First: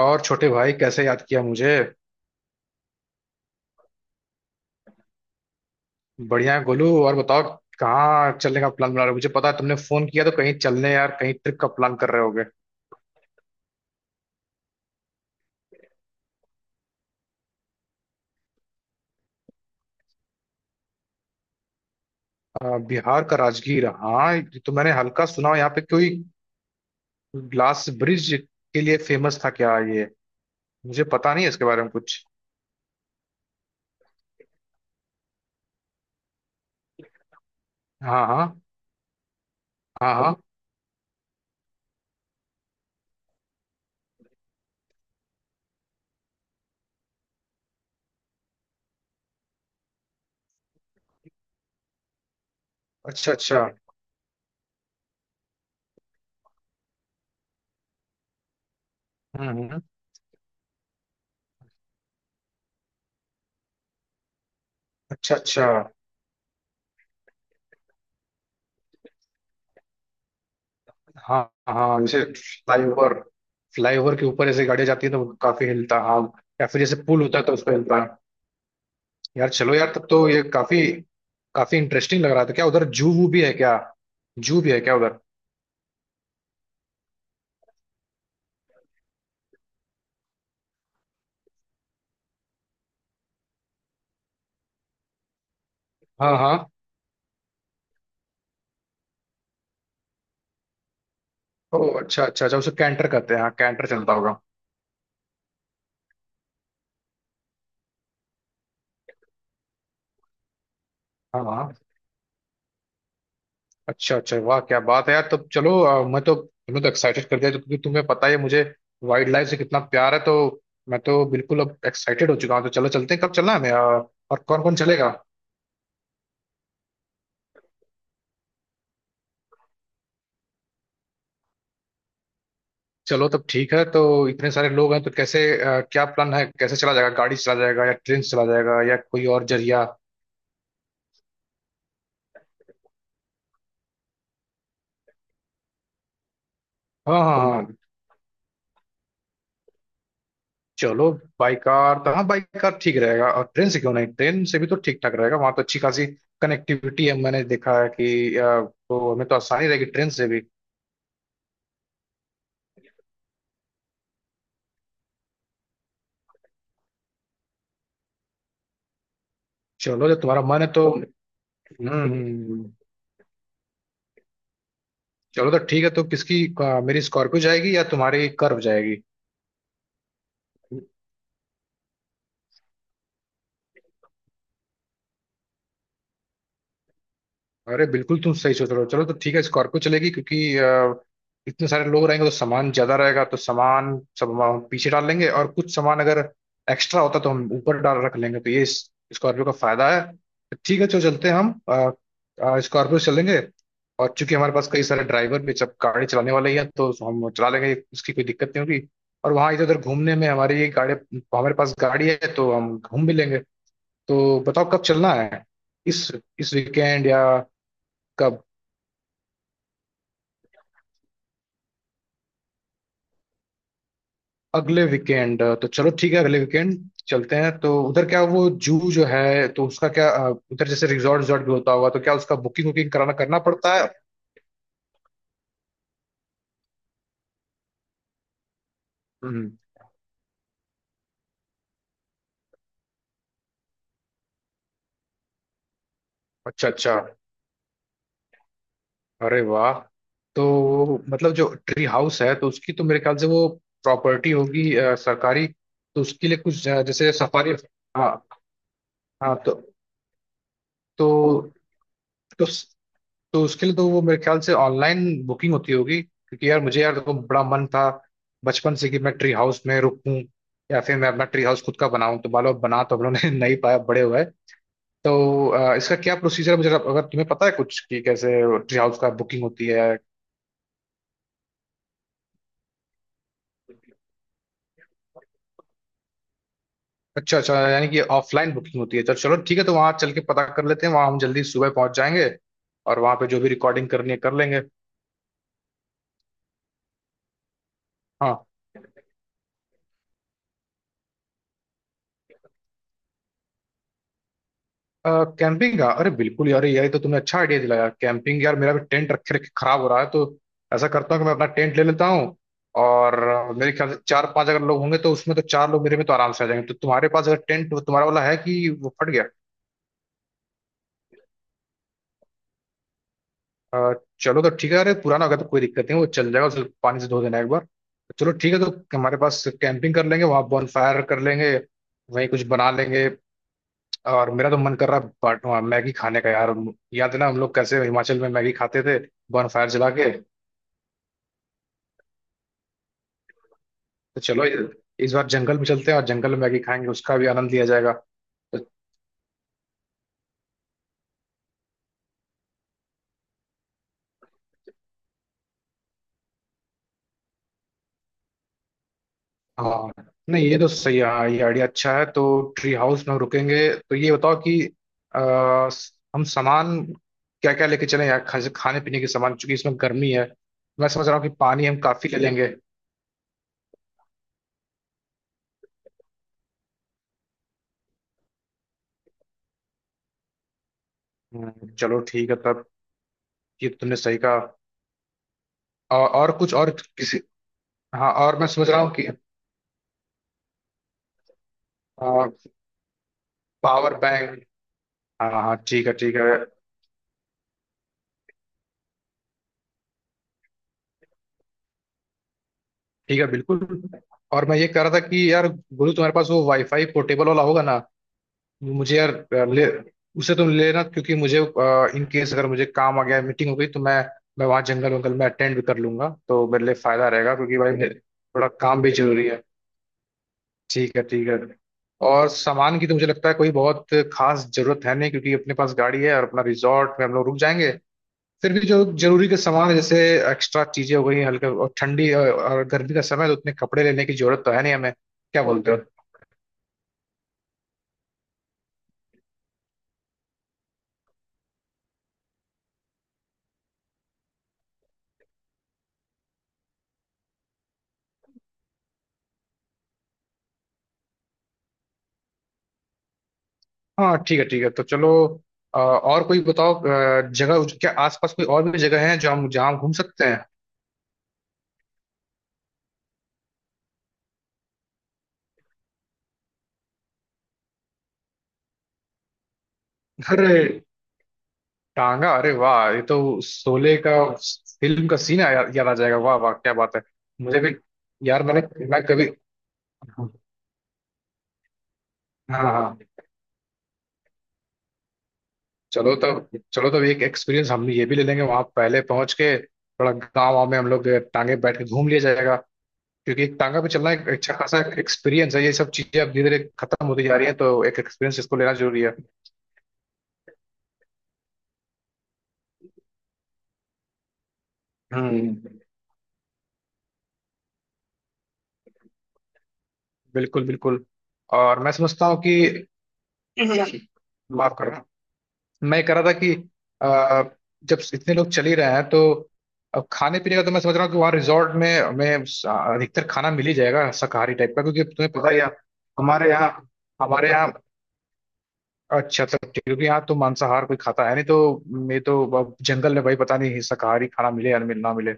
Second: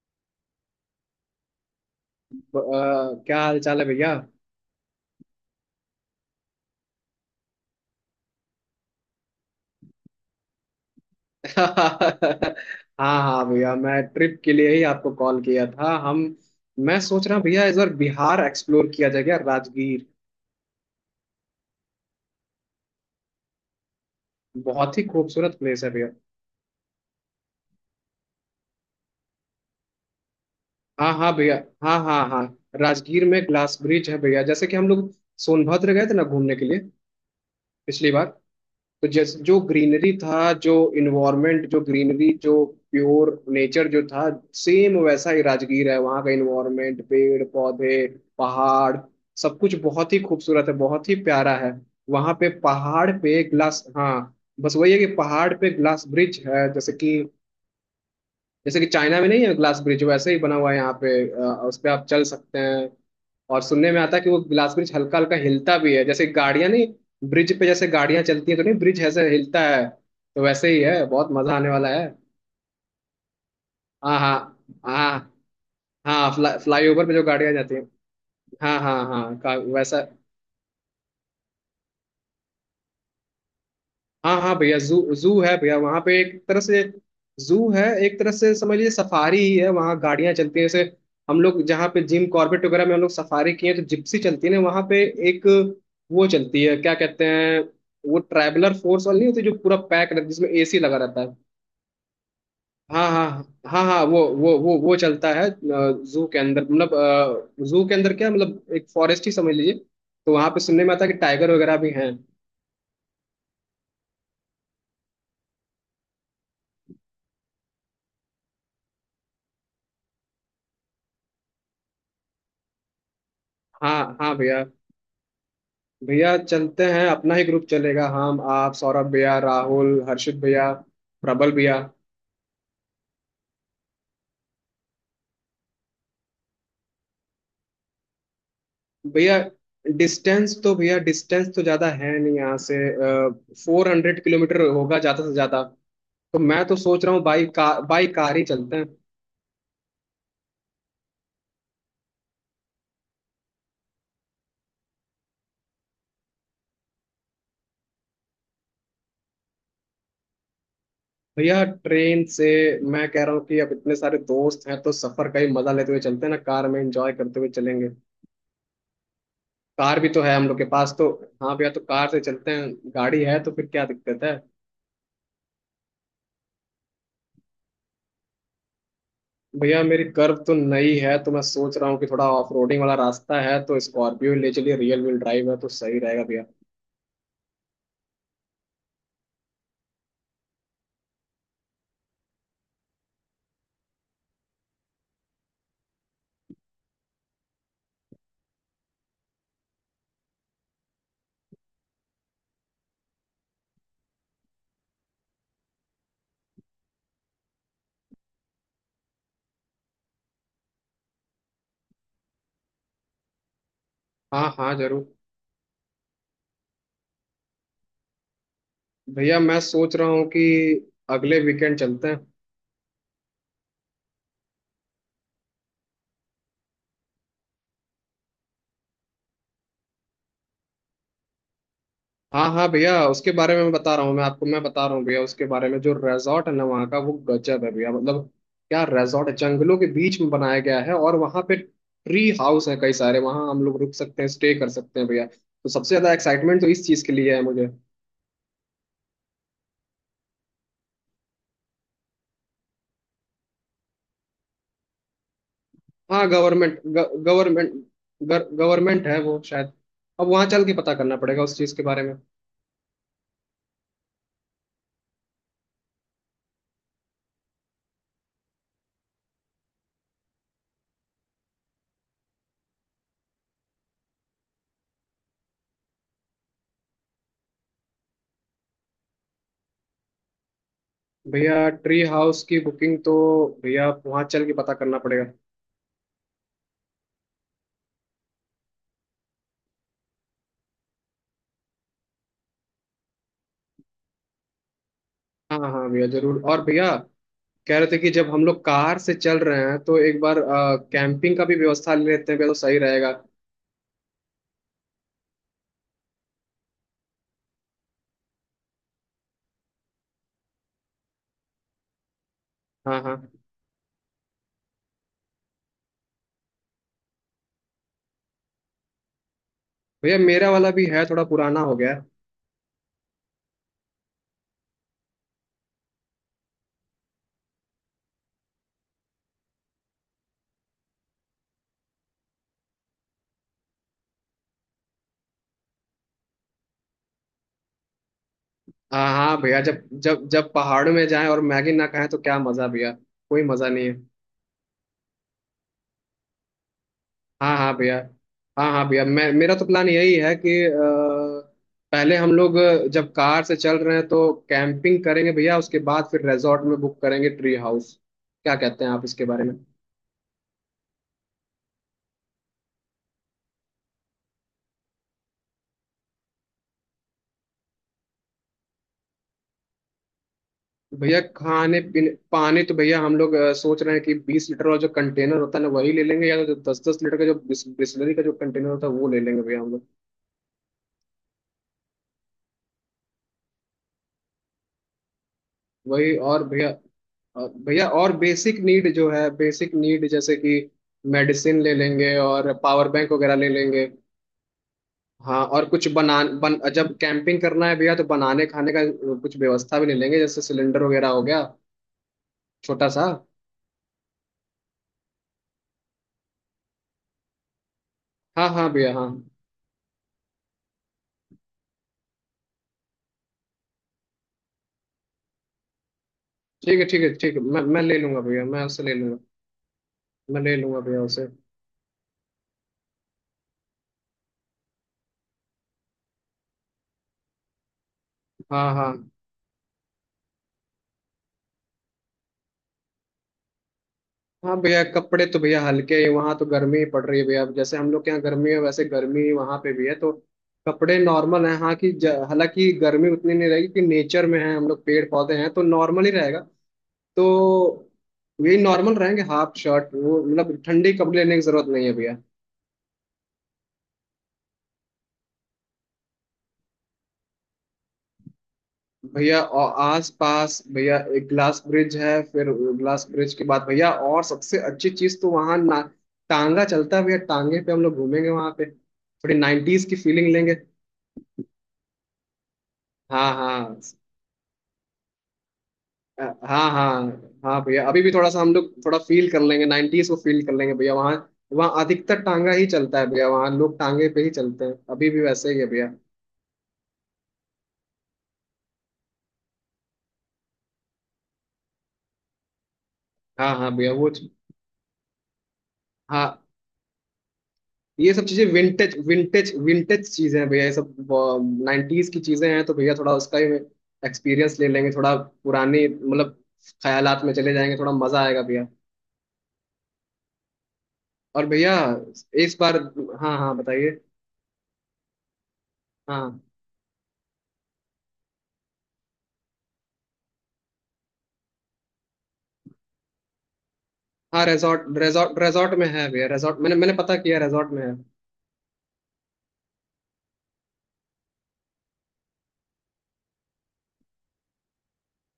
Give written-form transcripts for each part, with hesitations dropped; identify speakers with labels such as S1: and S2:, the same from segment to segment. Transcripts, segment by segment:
S1: और छोटे भाई कैसे याद किया मुझे।
S2: क्या हाल चाल है भैया।
S1: बढ़िया है गोलू, और बताओ, कहाँ चलने का प्लान बना रहे हो? मुझे पता है तुमने फोन किया तो कहीं चलने, यार कहीं ट्रिप का प्लान कर रहे होगे।
S2: हाँ हाँ भैया, मैं ट्रिप के लिए ही आपको कॉल किया था। हम मैं सोच रहा हूँ भैया, इस बार बिहार एक्सप्लोर किया जाए क्या। राजगीर
S1: बिहार का राजगीर, हाँ ये तो मैंने
S2: बहुत ही
S1: हल्का सुना
S2: खूबसूरत
S1: हो, यहाँ पे
S2: प्लेस है भैया।
S1: कोई ग्लास ब्रिज के लिए फेमस था क्या ये? मुझे
S2: हाँ हाँ
S1: पता नहीं है
S2: भैया।
S1: इसके बारे में
S2: हाँ
S1: कुछ।
S2: हाँ हाँ। राजगीर में ग्लास ब्रिज है भैया, जैसे कि हम लोग सोनभद्र गए थे ना घूमने के लिए पिछली बार।
S1: हाँ हाँ।
S2: तो जैसे जो ग्रीनरी
S1: हाँ हाँ।
S2: था, जो इन्वायरमेंट, जो ग्रीनरी जो प्योर नेचर जो था, सेम वैसा ही राजगीर है। वहाँ का इन्वायरमेंट, पेड़ पौधे, पहाड़, सब कुछ बहुत ही खूबसूरत है, बहुत ही प्यारा है। वहाँ पे पहाड़
S1: अच्छा
S2: पे
S1: अच्छा।
S2: ग्लास, हाँ। बस वही है कि पहाड़ पे ग्लास ब्रिज है, जैसे कि चाइना में नहीं
S1: हम्म
S2: है ग्लास
S1: हम्म,
S2: ब्रिज, वैसे ही बना हुआ है यहाँ पे। उस पे आप चल सकते हैं। और सुनने में आता है कि वो ग्लास ब्रिज हल्का
S1: अच्छा
S2: हल्का
S1: अच्छा।
S2: हिलता भी है। जैसे गाड़ियां नहीं, ब्रिज पे जैसे गाड़ियां चलती हैं तो नहीं, ब्रिज ऐसे हिलता है, तो वैसे ही है। बहुत
S1: हाँ
S2: मजा आने वाला
S1: हाँ,
S2: है।
S1: जैसे फ्लाईओवर फ्लाईओवर
S2: हाँ
S1: के
S2: हाँ
S1: ऊपर जैसे गाड़ी जाती है तो
S2: हाँ।
S1: काफी हिलता, हाँ।
S2: हाँ
S1: या फिर
S2: फ्लाई
S1: जैसे
S2: ओवर पे जो
S1: पुल होता है
S2: गाड़ियां
S1: तो उस पर
S2: जाती हैं।
S1: हिलता।
S2: हाँ हाँ हाँ
S1: यार चलो यार,
S2: वैसा।
S1: तब तो ये काफी काफी इंटरेस्टिंग लग रहा था। क्या उधर जू वू भी है क्या?
S2: हाँ हाँ
S1: जू भी
S2: भैया,
S1: है क्या
S2: जू
S1: उधर?
S2: जू है भैया वहाँ पे, एक तरह से। जू है, एक तरह से समझ लीजिए सफारी ही है। वहाँ गाड़ियाँ चलती हैं जैसे हम लोग जहाँ पे जिम कॉर्बेट वगैरह में हम लोग सफारी किए हैं, तो जिप्सी चलती है ना वहाँ पे एक, वो
S1: हाँ
S2: चलती
S1: हाँ।
S2: है, क्या कहते हैं, वो ट्रैवलर फोर्स वाली। नहीं होती जो पूरा पैक रहती है, जिसमें एसी लगा रहता है।
S1: ओ अच्छा अच्छा अच्छा, उसे कैंटर
S2: हाँ हाँ
S1: कहते हैं, हाँ
S2: हाँ।
S1: कैंटर
S2: हाँ
S1: चलता
S2: वो
S1: होगा।
S2: वो वो वो चलता है। जू के अंदर क्या मतलब, एक फॉरेस्ट ही समझ लीजिए। तो वहाँ पे सुनने में आता है कि
S1: हाँ
S2: टाइगर
S1: हाँ।
S2: वगैरह भी हैं।
S1: अच्छा अच्छा, वाह क्या बात है यार, तब चलो। मैं तो, तुम्हें तो एक्साइटेड कर दिया, क्योंकि तुम्हें पता ही है मुझे वाइल्ड लाइफ से कितना प्यार है। तो मैं तो बिल्कुल अब एक्साइटेड हो चुका हूँ, तो चलो चलते हैं। कब चलना है हमें,
S2: हाँ हाँ
S1: और कौन
S2: भैया।
S1: कौन चलेगा?
S2: भैया चलते हैं, अपना ही ग्रुप चलेगा। हम, आप, सौरभ भैया, राहुल, हर्षित भैया, प्रबल भैया।
S1: चलो तब ठीक है। तो इतने सारे लोग हैं तो कैसे, क्या प्लान है? कैसे चला जाएगा, गाड़ी से चला जाएगा या ट्रेन से चला जाएगा या कोई
S2: भैया
S1: और जरिया?
S2: भैया डिस्टेंस तो ज़्यादा है नहीं यहाँ से। 400 किलोमीटर होगा ज़्यादा से ज़्यादा। तो मैं तो सोच रहा
S1: हाँ
S2: हूँ
S1: हाँ हाँ।
S2: बाई कार ही चलते हैं।
S1: चलो, बाई कार तो, हाँ बाई कार ठीक रहेगा। और ट्रेन से क्यों नहीं? ट्रेन से भी तो ठीक ठाक रहेगा, वहां तो अच्छी खासी कनेक्टिविटी है, मैंने देखा है कि तो हमें तो आसानी रहेगी ट्रेन से भी।
S2: भैया ट्रेन से मैं कह रहा हूँ कि अब इतने सारे दोस्त हैं, तो सफ़र का ही मज़ा लेते हुए चलते हैं ना, कार में एंजॉय करते हुए चलेंगे। कार भी
S1: चलो जब
S2: तो है
S1: तुम्हारा
S2: हम लोग
S1: मन
S2: के
S1: है तो,
S2: पास तो।
S1: हम्म।
S2: हाँ भैया, तो कार
S1: हम्म।
S2: से चलते हैं,
S1: हम्म।
S2: गाड़ी है तो फिर क्या दिक्कत है।
S1: चलो तो ठीक है। तो किसकी, मेरी स्कॉर्पियो जाएगी या तुम्हारी कर्व जाएगी?
S2: भैया मेरी कर्व तो नई है, तो मैं सोच रहा हूँ कि थोड़ा ऑफ रोडिंग वाला रास्ता है, तो स्कॉर्पियो ले चलिए, रियल व्हील ड्राइव है तो सही रहेगा भैया।
S1: अरे बिल्कुल, तुम सही सोच रहे हो, चलो तो ठीक है, स्कॉर्पियो चलेगी। क्योंकि इतने सारे लोग रहेंगे तो सामान ज्यादा रहेगा, तो सामान सब हम पीछे डाल लेंगे, और कुछ सामान अगर एक्स्ट्रा होता तो हम ऊपर डाल रख लेंगे, तो ये स्कॉर्पियो का फायदा है। तो ठीक है, चलो चलते हैं हम, स्कॉर्पियो से चलेंगे। और चूंकि हमारे पास कई सारे ड्राइवर भी, सब गाड़ी चलाने वाले ही हैं, तो हम चला लेंगे, इसकी कोई दिक्कत नहीं होगी। और वहाँ इधर उधर घूमने में हमारी गाड़ी, हमारे पास गाड़ी है तो हम घूम भी लेंगे तो।
S2: हाँ
S1: बताओ
S2: हाँ
S1: कब
S2: जरूर।
S1: चलना है, इस इस वीकेंड या कब?
S2: भैया मैं सोच रहा हूँ कि अगले वीकेंड चलते हैं।
S1: अगले वीकेंड, तो चलो ठीक है, अगले वीकेंड चलते हैं। तो उधर क्या वो जू जो है, तो उसका क्या, उधर जैसे रिजॉर्ट, रिजॉर्ट भी होता होगा, तो क्या उसका
S2: हाँ
S1: बुकिंग
S2: हाँ भैया,
S1: वुकिंग कराना
S2: उसके
S1: करना
S2: बारे में मैं
S1: पड़ता है?
S2: बता रहा हूँ। मैं आपको मैं बता रहा हूँ भैया उसके बारे में। जो रिजॉर्ट है ना वहाँ का, वो गजब है भैया। मतलब क्या रिजॉर्ट,
S1: हम्म,
S2: जंगलों के बीच में बनाया गया है, और वहाँ पे ट्री हाउस है कई सारे, वहाँ हम लोग रुक सकते हैं, स्टे कर सकते हैं भैया। तो सबसे ज्यादा एक्साइटमेंट तो
S1: अच्छा
S2: इस
S1: अच्छा,
S2: चीज के लिए है मुझे।
S1: अरे वाह। तो मतलब जो ट्री हाउस है, तो उसकी तो मेरे ख्याल से वो प्रॉपर्टी होगी, सरकारी। तो
S2: हाँ
S1: उसके लिए कुछ,
S2: गवर्नमेंट,
S1: जैसे सफारी।
S2: गवर्नमेंट
S1: हाँ
S2: गवर्नमेंट है
S1: हाँ।
S2: वो
S1: तो
S2: शायद। अब वहाँ चल के पता करना पड़ेगा
S1: तो,
S2: उस चीज़ के बारे में।
S1: तो तो उसके लिए तो वो मेरे ख्याल से ऑनलाइन बुकिंग होती होगी। क्योंकि यार मुझे, यार देखो, बड़ा मन था बचपन से कि मैं ट्री हाउस में रुकूं, या फिर मैं अपना ट्री हाउस खुद का बनाऊं। तो बालो बना तो हम लोगों ने नहीं पाया, बड़े हुए। तो इसका क्या प्रोसीजर है, मुझे अगर तुम्हें पता है कुछ कि कैसे ट्री हाउस का बुकिंग होती है?
S2: भैया ट्री हाउस की बुकिंग तो भैया वहाँ चल के पता करना पड़ेगा।
S1: अच्छा अच्छा, यानी कि ऑफलाइन बुकिंग होती है, तो चलो ठीक है, तो वहाँ चल के पता कर लेते हैं, वहाँ हम जल्दी सुबह पहुंच जाएंगे और वहाँ पे जो भी रिकॉर्डिंग करनी है कर लेंगे।
S2: हाँ हाँ भैया जरूर। और भैया कह रहे थे कि जब हम
S1: हाँ।
S2: लोग कार से चल रहे हैं, तो एक बार कैंपिंग का भी व्यवस्था ले लेते हैं भैया, तो सही रहेगा।
S1: कैंपिंग का, अरे बिल्कुल यार, ये तो तुमने अच्छा आइडिया दिलाया, कैंपिंग। यार मेरा भी टेंट रखे रखे खराब हो रहा है, तो ऐसा करता हूँ कि मैं अपना टेंट ले लेता हूँ।
S2: हाँ
S1: और
S2: हाँ
S1: मेरे ख्याल से चार पांच अगर लोग होंगे तो उसमें तो चार लोग मेरे में तो आराम से आ जाएंगे। तो तुम्हारे पास अगर टेंट, तुम्हारा वाला है कि वो फट गया?
S2: भैया, मेरा वाला भी है थोड़ा पुराना हो गया है।
S1: चलो तो ठीक है, अरे पुराना होगा तो कोई दिक्कत नहीं, वो चल जाएगा, उसे पानी से धो देना एक बार। तो चलो ठीक है, तो हमारे पास कैंपिंग कर लेंगे, वहाँ बॉनफायर कर लेंगे, वहीं कुछ बना लेंगे। और मेरा तो मन कर रहा है मैगी खाने का यार। याद है ना हम लोग कैसे हिमाचल में मैगी खाते थे,
S2: हाँ हाँ भैया,
S1: बॉनफायर
S2: जब
S1: जला के।
S2: जब जब पहाड़ में जाएं और मैगी ना खाएं तो क्या मज़ा भैया, कोई मज़ा नहीं है।
S1: तो चलो इस बार जंगल में चलते हैं, और जंगल में मैगी खाएंगे, उसका भी आनंद
S2: हाँ
S1: लिया
S2: हाँ
S1: जाएगा
S2: भैया।
S1: तो।
S2: हाँ हाँ भैया, मैं मेरा तो प्लान यही है कि पहले हम लोग, जब कार से चल रहे हैं तो कैंपिंग करेंगे भैया, उसके बाद फिर रिजॉर्ट में बुक करेंगे ट्री हाउस। क्या कहते हैं आप इसके बारे में।
S1: हाँ। नहीं ये तो सही है, हाँ ये आइडिया अच्छा है। तो ट्री हाउस में हम रुकेंगे, तो ये बताओ कि हम सामान क्या क्या लेके चलें यार? खाने पीने के सामान, चूंकि इसमें गर्मी है, मैं समझ रहा
S2: भैया
S1: हूँ कि पानी हम
S2: खाने
S1: काफी
S2: पीने
S1: ले लेंगे।
S2: पानी तो भैया हम लोग सोच रहे हैं कि 20 लीटर वाला जो कंटेनर होता है ना वही ले लेंगे, या तो 10 10 लीटर का जो बिस्लरी का जो कंटेनर होता है वो ले लेंगे भैया हम लोग।
S1: चलो ठीक है तब, ये तो तुमने सही कहा। और,
S2: वही और
S1: कुछ
S2: भैया,
S1: और किसी।
S2: भैया
S1: हाँ,
S2: और
S1: और मैं
S2: बेसिक
S1: समझ रहा
S2: नीड
S1: हूँ कि
S2: जो है, बेसिक नीड जैसे कि मेडिसिन ले लेंगे और पावर बैंक वगैरह ले लेंगे।
S1: पावर बैंक, हाँ
S2: हाँ
S1: हाँ
S2: और कुछ
S1: ठीक है ठीक है।
S2: बना बन जब कैंपिंग करना है भैया तो बनाने खाने का कुछ व्यवस्था भी ले लेंगे, जैसे सिलेंडर वगैरह हो गया, छोटा सा।
S1: ठीक है बिल्कुल। और मैं ये कह रहा था कि यार गुरु, तुम्हारे पास वो वाईफाई पोर्टेबल वाला होगा ना,
S2: हाँ हाँ भैया।
S1: मुझे
S2: हाँ
S1: यार, अ, ले उसे तुम लेना। क्योंकि मुझे, इन केस अगर मुझे काम आ गया, मीटिंग हो गई, तो मैं वहाँ जंगल वंगल में अटेंड भी कर लूंगा, तो मेरे लिए
S2: ठीक है ठीक
S1: फायदा
S2: है ठीक
S1: रहेगा,
S2: है,
S1: क्योंकि
S2: मैं
S1: भाई
S2: मैं
S1: मेरे
S2: ले लूंगा भैया,
S1: थोड़ा
S2: मैं
S1: काम
S2: उसे
S1: भी
S2: ले लूंगा।
S1: जरूरी है।
S2: मैं ले लूंगा
S1: ठीक
S2: भैया
S1: है
S2: उसे।
S1: ठीक है। और सामान की तो मुझे लगता है कोई बहुत खास जरूरत है नहीं, क्योंकि अपने पास गाड़ी है, और अपना रिजॉर्ट में हम लोग रुक जाएंगे। फिर भी
S2: हाँ
S1: जो
S2: हाँ
S1: जरूरी के सामान है, जैसे एक्स्ट्रा चीजें हो गई हैं, हल्का, और ठंडी, और गर्मी का समय है, तो उतने कपड़े लेने की जरूरत तो
S2: हाँ
S1: है नहीं
S2: भैया,
S1: हमें।
S2: कपड़े तो
S1: क्या
S2: भैया
S1: बोलते हो?
S2: हल्के ही, वहाँ तो गर्मी ही पड़ रही है भैया। अब जैसे हम लोग के यहाँ गर्मी है, वैसे गर्मी वहाँ पे भी है। तो कपड़े नॉर्मल हैं, हाँ कि हालांकि गर्मी उतनी नहीं रहेगी कि, नेचर में है हम लोग, पेड़ पौधे हैं तो नॉर्मल ही रहेगा। तो ये नॉर्मल रहेंगे, हाफ शर्ट वो, मतलब ठंडे कपड़े लेने की जरूरत नहीं है भैया।
S1: हाँ ठीक है ठीक है। तो चलो, और कोई बताओ जगह, क्या आसपास कोई और भी जगह है जो
S2: भैया
S1: हम, जहाँ
S2: और
S1: हम घूम
S2: आस
S1: सकते हैं?
S2: पास भैया एक ग्लास ब्रिज है, फिर ग्लास ब्रिज के बाद भैया, और सबसे अच्छी चीज तो वहाँ ना टांगा चलता है भैया। टांगे पे हम लोग घूमेंगे वहाँ पे, थोड़ी नाइन्टीज की फीलिंग लेंगे।
S1: अरे टांगा, अरे वाह ये तो
S2: हाँ हाँ।
S1: शोले का, फिल्म का सीन याद याद आ जाएगा,
S2: अ,
S1: वाह वाह
S2: हाँ
S1: क्या
S2: हाँ
S1: बात है। मुझे
S2: हाँ
S1: भी
S2: भैया, अभी भी थोड़ा सा
S1: यार,
S2: हम लोग थोड़ा
S1: मैं कभी,
S2: फील कर लेंगे, नाइन्टीज को
S1: हाँ
S2: फील कर लेंगे भैया वहाँ। वहाँ अधिकतर टांगा ही चलता है
S1: हाँ।
S2: भैया, वहाँ लोग टांगे पे ही चलते हैं अभी भी, वैसे ही है भैया।
S1: चलो तब, एक एक्सपीरियंस हम ये भी ले लेंगे, वहां पहले पहुंच के थोड़ा गाँव वाँव में हम लोग टांगे पे बैठ के घूम लिया जाएगा। क्योंकि
S2: हाँ
S1: एक
S2: हाँ
S1: टांगा पे
S2: भैया, वो
S1: चलना एक अच्छा खासा एक्सपीरियंस है, ये सब चीजें अब
S2: हाँ,
S1: धीरे धीरे खत्म होती जा रही है, तो एक
S2: ये सब
S1: एक्सपीरियंस
S2: चीजें
S1: इसको लेना
S2: विंटेज,
S1: जरूरी है।
S2: विंटेज चीजें हैं भैया ये सब, नाइन्टीज की चीजें हैं, तो भैया थोड़ा उसका ही एक्सपीरियंस ले लेंगे, थोड़ा
S1: हम्म।
S2: पुराने मतलब ख्यालात में चले जाएंगे, थोड़ा मजा आएगा भैया।
S1: बिल्कुल बिल्कुल।
S2: और भैया
S1: और मैं समझता हूँ कि,
S2: इस बार, हाँ हाँ बताइए।
S1: माफ करना, मैं कह रहा था
S2: हाँ
S1: कि आ, जब इतने लोग चल ही रहे हैं, तो अब खाने पीने का तो मैं समझ रहा हूँ कि वहाँ रिजॉर्ट में हमें अधिकतर खाना मिल ही जाएगा,
S2: हाँ
S1: शाकाहारी टाइप का,
S2: रिजॉर्ट,
S1: क्योंकि तुम्हें
S2: रिजॉर्ट
S1: पता ही है
S2: रिजॉर्ट में है भैया,
S1: हमारे
S2: रिजॉर्ट
S1: यहाँ
S2: मैंने मैंने पता किया,
S1: हमारे यहाँ।
S2: रिजॉर्ट में है।
S1: अच्छा तो ठीक है, क्योंकि यहाँ तो मांसाहार कोई खाता है नहीं, तो मैं तो अब जंगल में भाई पता नहीं शाकाहारी खाना मिले या ना मिले।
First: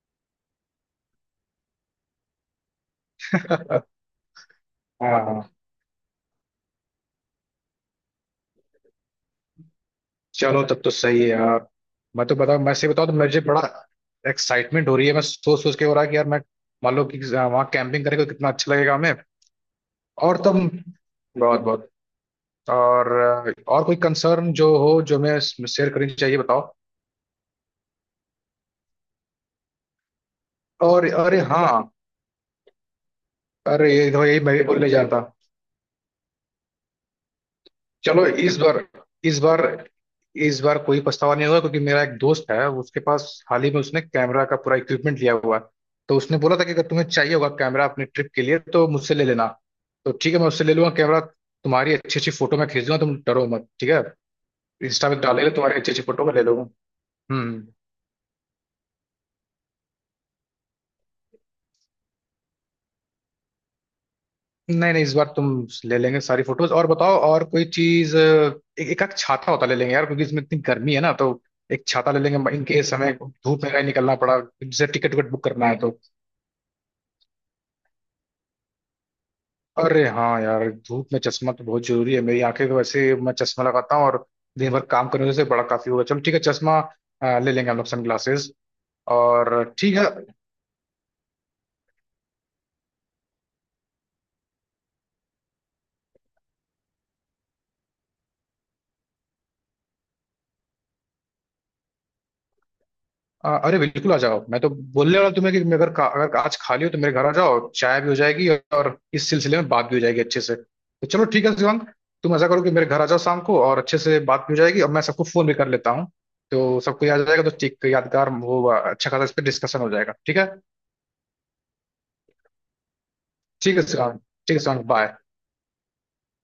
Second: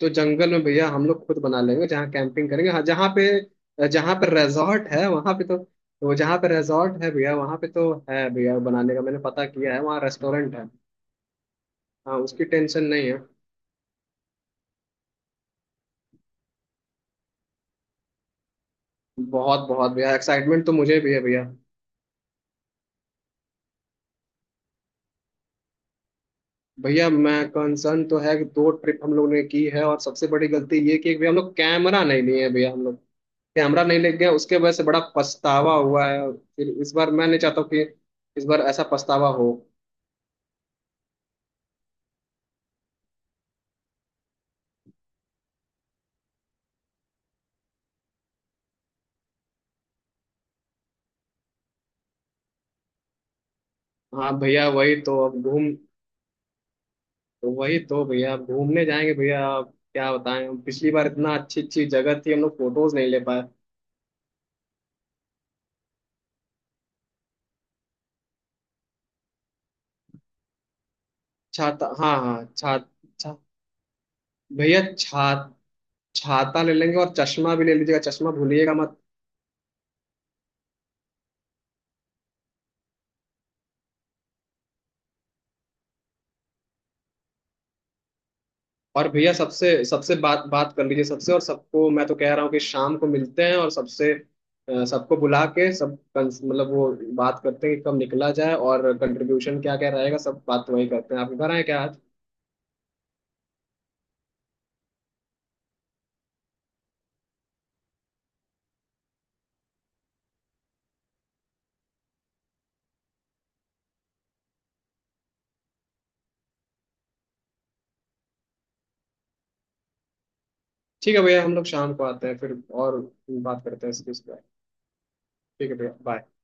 S2: तो जंगल में भैया हम लोग खुद बना लेंगे जहाँ कैंपिंग करेंगे। हाँ जहाँ पे, जहाँ पे रिजॉर्ट है
S1: हाँ।
S2: वहाँ पे तो, वो जहाँ पे रिजॉर्ट है भैया वहाँ पे तो है भैया बनाने का, मैंने पता किया है वहाँ रेस्टोरेंट
S1: चलो
S2: है।
S1: तब तो सही है यार।
S2: हाँ उसकी
S1: मैं
S2: टेंशन
S1: से
S2: नहीं
S1: बताऊँ तो,
S2: है।
S1: मुझे बड़ा एक्साइटमेंट हो रही है, मैं सोच सोच के हो रहा है कि यार मैं, मान लो कि, हाँ, वहाँ कैंपिंग करके कितना अच्छा लगेगा हमें।
S2: बहुत बहुत भैया
S1: और
S2: एक्साइटमेंट
S1: तुम,
S2: तो मुझे भी है भैया।
S1: बहुत बहुत। और, कोई कंसर्न जो हो जो मैं शेयर करनी चाहिए बताओ।
S2: भैया मैं कंसर्न तो है कि दो ट्रिप हम लोग ने की है, और सबसे बड़ी गलती ये
S1: और
S2: की भैया हम
S1: अरे
S2: लोग
S1: हाँ,
S2: कैमरा नहीं लिए हैं भैया, हम लोग कैमरा
S1: अरे
S2: नहीं
S1: ये
S2: ले
S1: तो
S2: गए,
S1: यही मैं
S2: उसके
S1: भी
S2: वजह से
S1: बोलने
S2: बड़ा
S1: जाता।
S2: पछतावा हुआ है। और फिर इस बार मैं नहीं चाहता हूँ कि
S1: चलो
S2: इस बार ऐसा पछतावा
S1: इस
S2: हो।
S1: बार इस बार कोई पछतावा नहीं होगा, क्योंकि मेरा एक दोस्त है, उसके पास हाल ही में उसने कैमरा का पूरा इक्विपमेंट लिया हुआ है। तो उसने बोला था कि अगर तुम्हें चाहिए होगा कैमरा अपने ट्रिप के लिए तो मुझसे ले लेना। तो ठीक है, मैं उससे ले लूंगा कैमरा, तुम्हारी अच्छी अच्छी फोटो मैं खींच दूंगा, तुम डरो मत, ठीक है।
S2: हाँ भैया,
S1: इंस्टा पे डालेगा, तुम्हारी अच्छी अच्छी फोटो मैं ले लूंगा। हम्म।
S2: वही तो भैया अब घूमने जाएंगे भैया, अब क्या बताएं हम, पिछली बार इतना अच्छी अच्छी जगह थी, हम लोग फोटोज नहीं ले पाए।
S1: नहीं नहीं, इस बार तुम ले लेंगे सारी फोटोज। और बताओ और कोई चीज, एक एक आध छाता होता ले लेंगे यार, क्योंकि इसमें इतनी गर्मी है ना, तो एक
S2: छाता
S1: छाता
S2: हाँ
S1: ले
S2: हाँ
S1: लेंगे,
S2: छा
S1: इनके समय
S2: छा
S1: धूप में कहीं निकलना पड़ा।
S2: भैया
S1: जैसे टिकट विकट बुक
S2: छाता,
S1: करना है तो,
S2: छाता ले लेंगे। और चश्मा भी ले लीजिएगा, चश्मा भूलिएगा मत।
S1: अरे हाँ यार, धूप में चश्मा तो बहुत जरूरी है, मेरी आंखें तो वैसे मैं चश्मा लगाता हूँ और दिन भर काम करने से बड़ा काफी होगा, चलो ठीक है, चश्मा ले लेंगे हम लोग, सन ग्लासेस।
S2: और भैया
S1: और
S2: सबसे
S1: ठीक है।
S2: सबसे बात बात कर लीजिए सबसे, और सबको, मैं तो कह रहा हूँ कि शाम को मिलते हैं, और सबसे सबको बुला के सब मतलब वो बात करते हैं कि कब निकला जाए, और कंट्रीब्यूशन क्या क्या रहेगा। सब बात तो वही करते हैं, आपके घर आए क्या आज।
S1: अरे बिल्कुल आ जाओ, मैं तो बोलने वाला तुम्हें कि अगर अगर आज खाली हो तो मेरे घर आ जाओ, चाय भी हो जाएगी और इस सिलसिले में बात भी हो जाएगी अच्छे से। तो चलो ठीक है शिवांग, तुम ऐसा करो कि मेरे घर आ जाओ शाम को, और अच्छे से बात भी हो जाएगी, और मैं सबको फोन भी कर लेता हूँ, तो सबको याद आ जाएगा, तो ठीक यादगार वो अच्छा खासा इस पर डिस्कशन हो जाएगा, ठीक है।
S2: ठीक है भैया, हम लोग शाम को आते हैं फिर और बात
S1: ठीक है
S2: करते हैं इसके
S1: शिवांग,
S2: इस पर।
S1: ठीक है शिवांग, बाय।
S2: ठीक है भैया, बाय।